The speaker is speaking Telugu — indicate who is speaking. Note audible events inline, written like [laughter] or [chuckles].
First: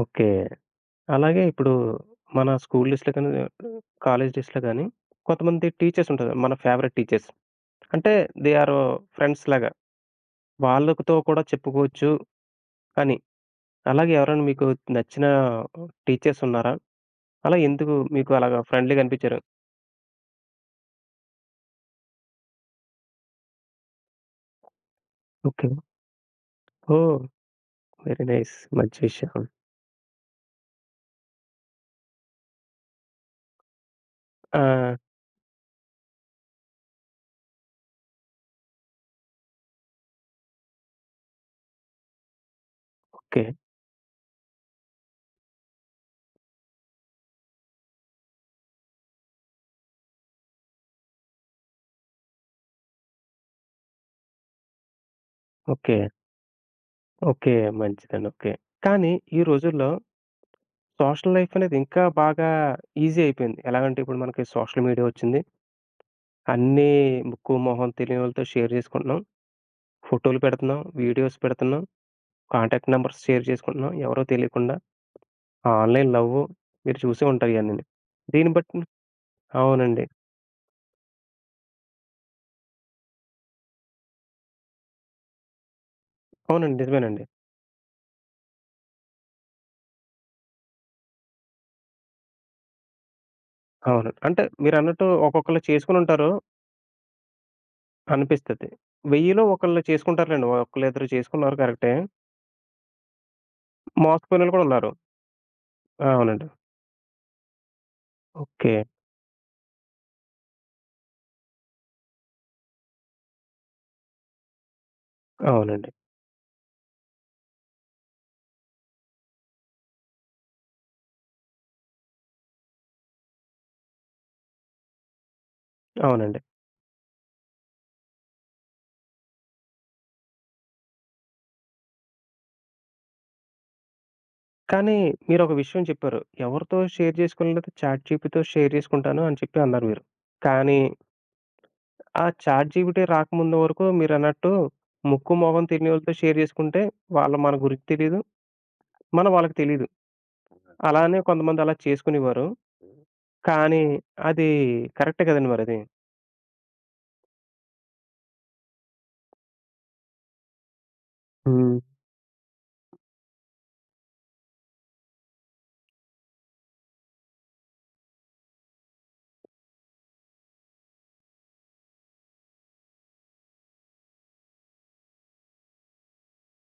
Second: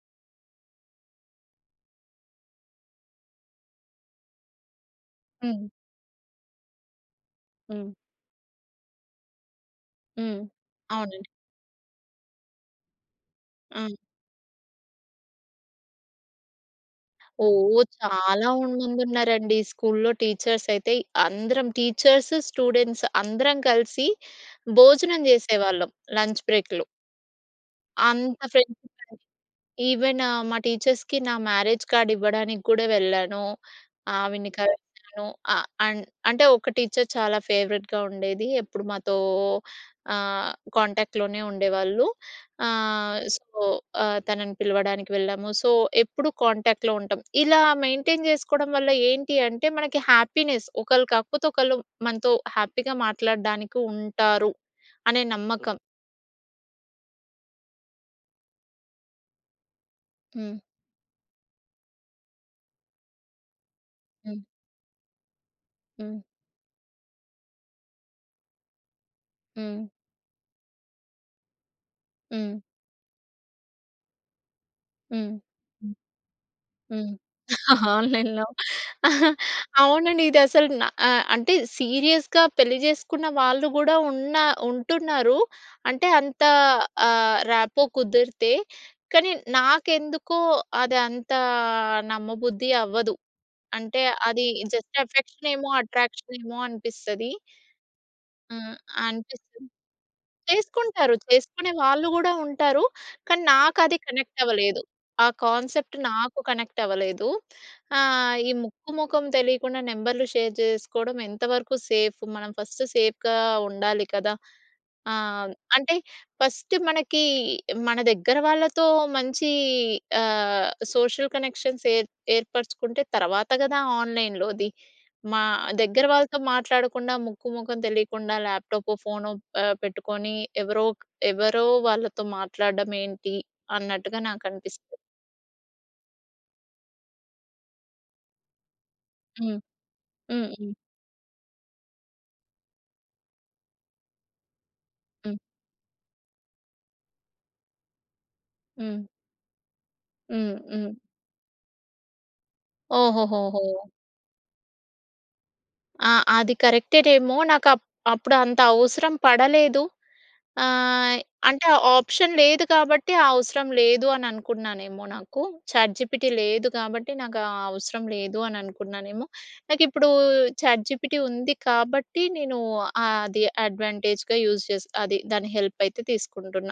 Speaker 1: ఓకే. అలాగే ఇప్పుడు మన స్కూల్ డేస్‌లో గాని, ఆహ్, ఆహ్, కాలేజ్ డేస్‌లో గాని
Speaker 2: హ్మ్.
Speaker 1: కొంతమంది టీచర్సుంటారు. మన ఫేవరెట్ టీచర్స్.
Speaker 2: హ్మ్.
Speaker 1: అంటే దే ఆరు ఫ్రెండ్స్‌లాగా.
Speaker 2: హ్మ్.
Speaker 1: వాళ్ళతో
Speaker 2: అవునండి.
Speaker 1: కూడా చెప్పుకోవచ్చు అని.
Speaker 2: ఆ!
Speaker 1: అలాగే ఎవరైనా మీకు నచ్చిన టీచర్సున్నారా? అలా
Speaker 2: ఓహ్!
Speaker 1: ఎందుకు మీకు
Speaker 2: చాలా
Speaker 1: అలాగా
Speaker 2: ఉంది
Speaker 1: ఫ్రెండ్‌లీగా అనిపిచ్చారు?
Speaker 2: మందున్నారండి. స్కూల్‌లో టీచర్సయితే అందరం టీచర్స్, స్టూడెంట్స్ అందరం కలిసి భోజనం
Speaker 1: ఓకే.
Speaker 2: జేసేవాళ్ళం. లంచ్ బ్రేక్‌లో.
Speaker 1: ఓహ్! వెరీ
Speaker 2: అంత
Speaker 1: నైస్. మంచి
Speaker 2: ఫ్రెండ్షిప్ అండి.
Speaker 1: విషయం.
Speaker 2: ఈవెన్ మా టీచర్స్‌కి నా మ్యారేజ్ కార్డ్ ఇవ్వడానికి గూడా వెళ్ళాను. ఆవిడని
Speaker 1: ఆ!
Speaker 2: కలిశాను. ఆహ్, అండ్ అంటే ఒక టీచర్ చాలా ఫేవరెట్‌గా ఉండేది. ఎప్పుడు మాతో ఆహ్, కాంటాక్ట్‌లోనే ఉండేవాళ్ళు. ఆహ్,
Speaker 1: ఓకే.
Speaker 2: సో, ఆహ్, తనని పిలవడానికి వెళ్ళాము. సో, ఎప్పుడు కాంటాక్ట్‌లో ఉంటాం. ఇలా మెయింటైన్ జేసుకోవడం వల్ల ఏంటి అంటే మనకి హ్యాపీనెస్ ఒకళ్ళు కాకపోతే ఒకళ్ళు మనతో హ్యాపీగా మాట్లాడడానికి ఉంటారు అనే నమ్మకం.
Speaker 1: ఓకే. ఓకే. మంచిదండి. ఓకే. కానీ ఈ రోజుల్లో
Speaker 2: హ్మ్.
Speaker 1: సోషల్ లైఫనేది ఇంకా బాగా ఈజీ అయిపోయింది. ఎలాగంటే ఇప్పుడు మనకి
Speaker 2: హ్మ్.
Speaker 1: సోషల్ మీడియా ఒచ్చింది.
Speaker 2: హ్మ్.
Speaker 1: అన్నీ ముక్కు, మొహం తెలియనోళ్ళతో షేర్ జేసుకుంటున్నాం.
Speaker 2: హ్మ్.
Speaker 1: ఫోటో‌లు పెడుతున్నాం. వీడియోస్ పెడుతున్నాం.
Speaker 2: హ్మ్.
Speaker 1: కాంటాక్ట్ నంబర్స్ షేర్ జేసుకుంటున్నాం ఎవరో తెలియకుండా.
Speaker 2: హ్మ్. హ్మ్.
Speaker 1: ఆన్‌లైన్ లవ్వు మీరు
Speaker 2: హ్మ్.
Speaker 1: చూసే ఉంటారు ఇయనిన్ని.
Speaker 2: [chuckles] ఆన్‌లైన్‌లో
Speaker 1: దీన్ని బట్టి
Speaker 2: [chuckles]
Speaker 1: అవునండి.
Speaker 2: అవునండి. ఇదసలు న ఆహ్, అంటే సీరియస్‌గా పెళ్లి జేసుకున్న వాళ్ళు కూడా ఉన్నా ఉంటున్నారు. అంటే అంత
Speaker 1: అవునండి. నిజమేనండి.
Speaker 2: ఆహ్, ర్యాపో కుదిరితే. కానీ నాకెందుకో అదంత నమ్మబుద్ధి అవ్వదు. అంటే
Speaker 1: అవును. అంటే
Speaker 2: అది
Speaker 1: మీరన్నట్టు ఒక్కొక్కళ్ళు
Speaker 2: అఫెక్షనేమో
Speaker 1: చేసుకొనుంటారు
Speaker 2: అట్రాక్షనేమో అనిపిస్తది.
Speaker 1: అనిపిస్తది.
Speaker 2: ఆహ్,
Speaker 1: వెయ్యిలో
Speaker 2: అనిపిస్తుంది.
Speaker 1: ఒకళ్ళు చేసుకుంటారులెండి. ఒకళ్ళిద్దరు
Speaker 2: చేసుకుంటారు.
Speaker 1: చేసుకున్నారు
Speaker 2: చేసుకునే
Speaker 1: కరెక్టే.
Speaker 2: వాళ్ళు కూడా ఉంటారు. కానీ నాకది
Speaker 1: మోసపోయినోళ్ళు కూడా
Speaker 2: కనెక్టవ్వలేదు.
Speaker 1: ఉన్నారు.
Speaker 2: ఆ కాన్సెప్ట్ నాకు
Speaker 1: అవునండి.
Speaker 2: కనెక్టవ్వలేదు. ఆహ్, ఈ
Speaker 1: ఓకే.
Speaker 2: ముక్కు మొఖం తెలికుండా నెంబర్‌లు షేర్ జేసుకోవడం ఎంతవరకు సేఫు. మనం ఫస్ట్ సేఫ్‌గా ఉండాలి కదా! ఆహ్,
Speaker 1: అవునండి.
Speaker 2: అంటే ఫస్ట్ మనకి మన దగ్గర వాళ్ళతో మంచి ఆహ్, సోషల్ కనెక్షన్స్ ఏ ఏర్పరుచుకుంటే తర్వాత గదా ఆన్‌‌లైన్‌లోది. మా దగ్గర వాళ్ళతో
Speaker 1: అవునండి.
Speaker 2: మాట్లాడకుండా ముక్కు మొఖం తెలికుండా ల్యాపటాపో, ఫోనో ఆహ్, పెట్టుకొని ఎవరో ఒక్ ఎవరో వాళ్ళతో మాట్లాడడం ఏంటి? అన్నట్టుగా నాకనిపిస్తది.
Speaker 1: కానీ మీరొక విషయం చెప్పారు. ఎవరితో షేర్ చేసుకోలేనట్టు చాట్‌జిపితో షేర్ జేసుకుంటాను అని చెప్పి
Speaker 2: హ్మ్.
Speaker 1: అన్నారు మీరు.
Speaker 2: హ్మ్. హ్మ్.
Speaker 1: కానీ, ఆ చాట్‌జిపిటి రాకముందు వరకు మీరన్నట్టు ముక్కు
Speaker 2: హ్మ్.
Speaker 1: మొహం తెలీనోళ్ళతో షేర్ జేసుకుంటే వాళ్ళు మన గురించి తెలీదు.
Speaker 2: హ్మ్.
Speaker 1: మనం వాళ్ళకి తెలీదు.
Speaker 2: హ్మ్. హ్మ్.
Speaker 1: అలానే కొంతమంది అలా చేసుకునేవారు.
Speaker 2: ఓహోహోహో!
Speaker 1: కానీ అది కరెక్టే గదండీ మరది.
Speaker 2: ఆ! అది కరెక్టేటేమో నాకప్ప్ అప్పుడు అంత అవసరం పడలేదు. ఆహ్, అంటే
Speaker 1: హ్మ్.
Speaker 2: ఆప్షన్ లేదు కాబట్టి ఆ అవసరం లేదు అని అనుకున్నానేమో నాకు. చాట్‌జిపిటి లేదు కాబట్టి నాకు ఆ అవసరం లేదు అని అనుకున్నానేమో. నాకిప్పుడు చాట్‌జిపిటి ఉంది కాబట్టి, నేను అది అడ్వాంటేజ్‌గా యూజ్ జేసి అది దాని హెల్పయితే తీసుకుంటున్నా.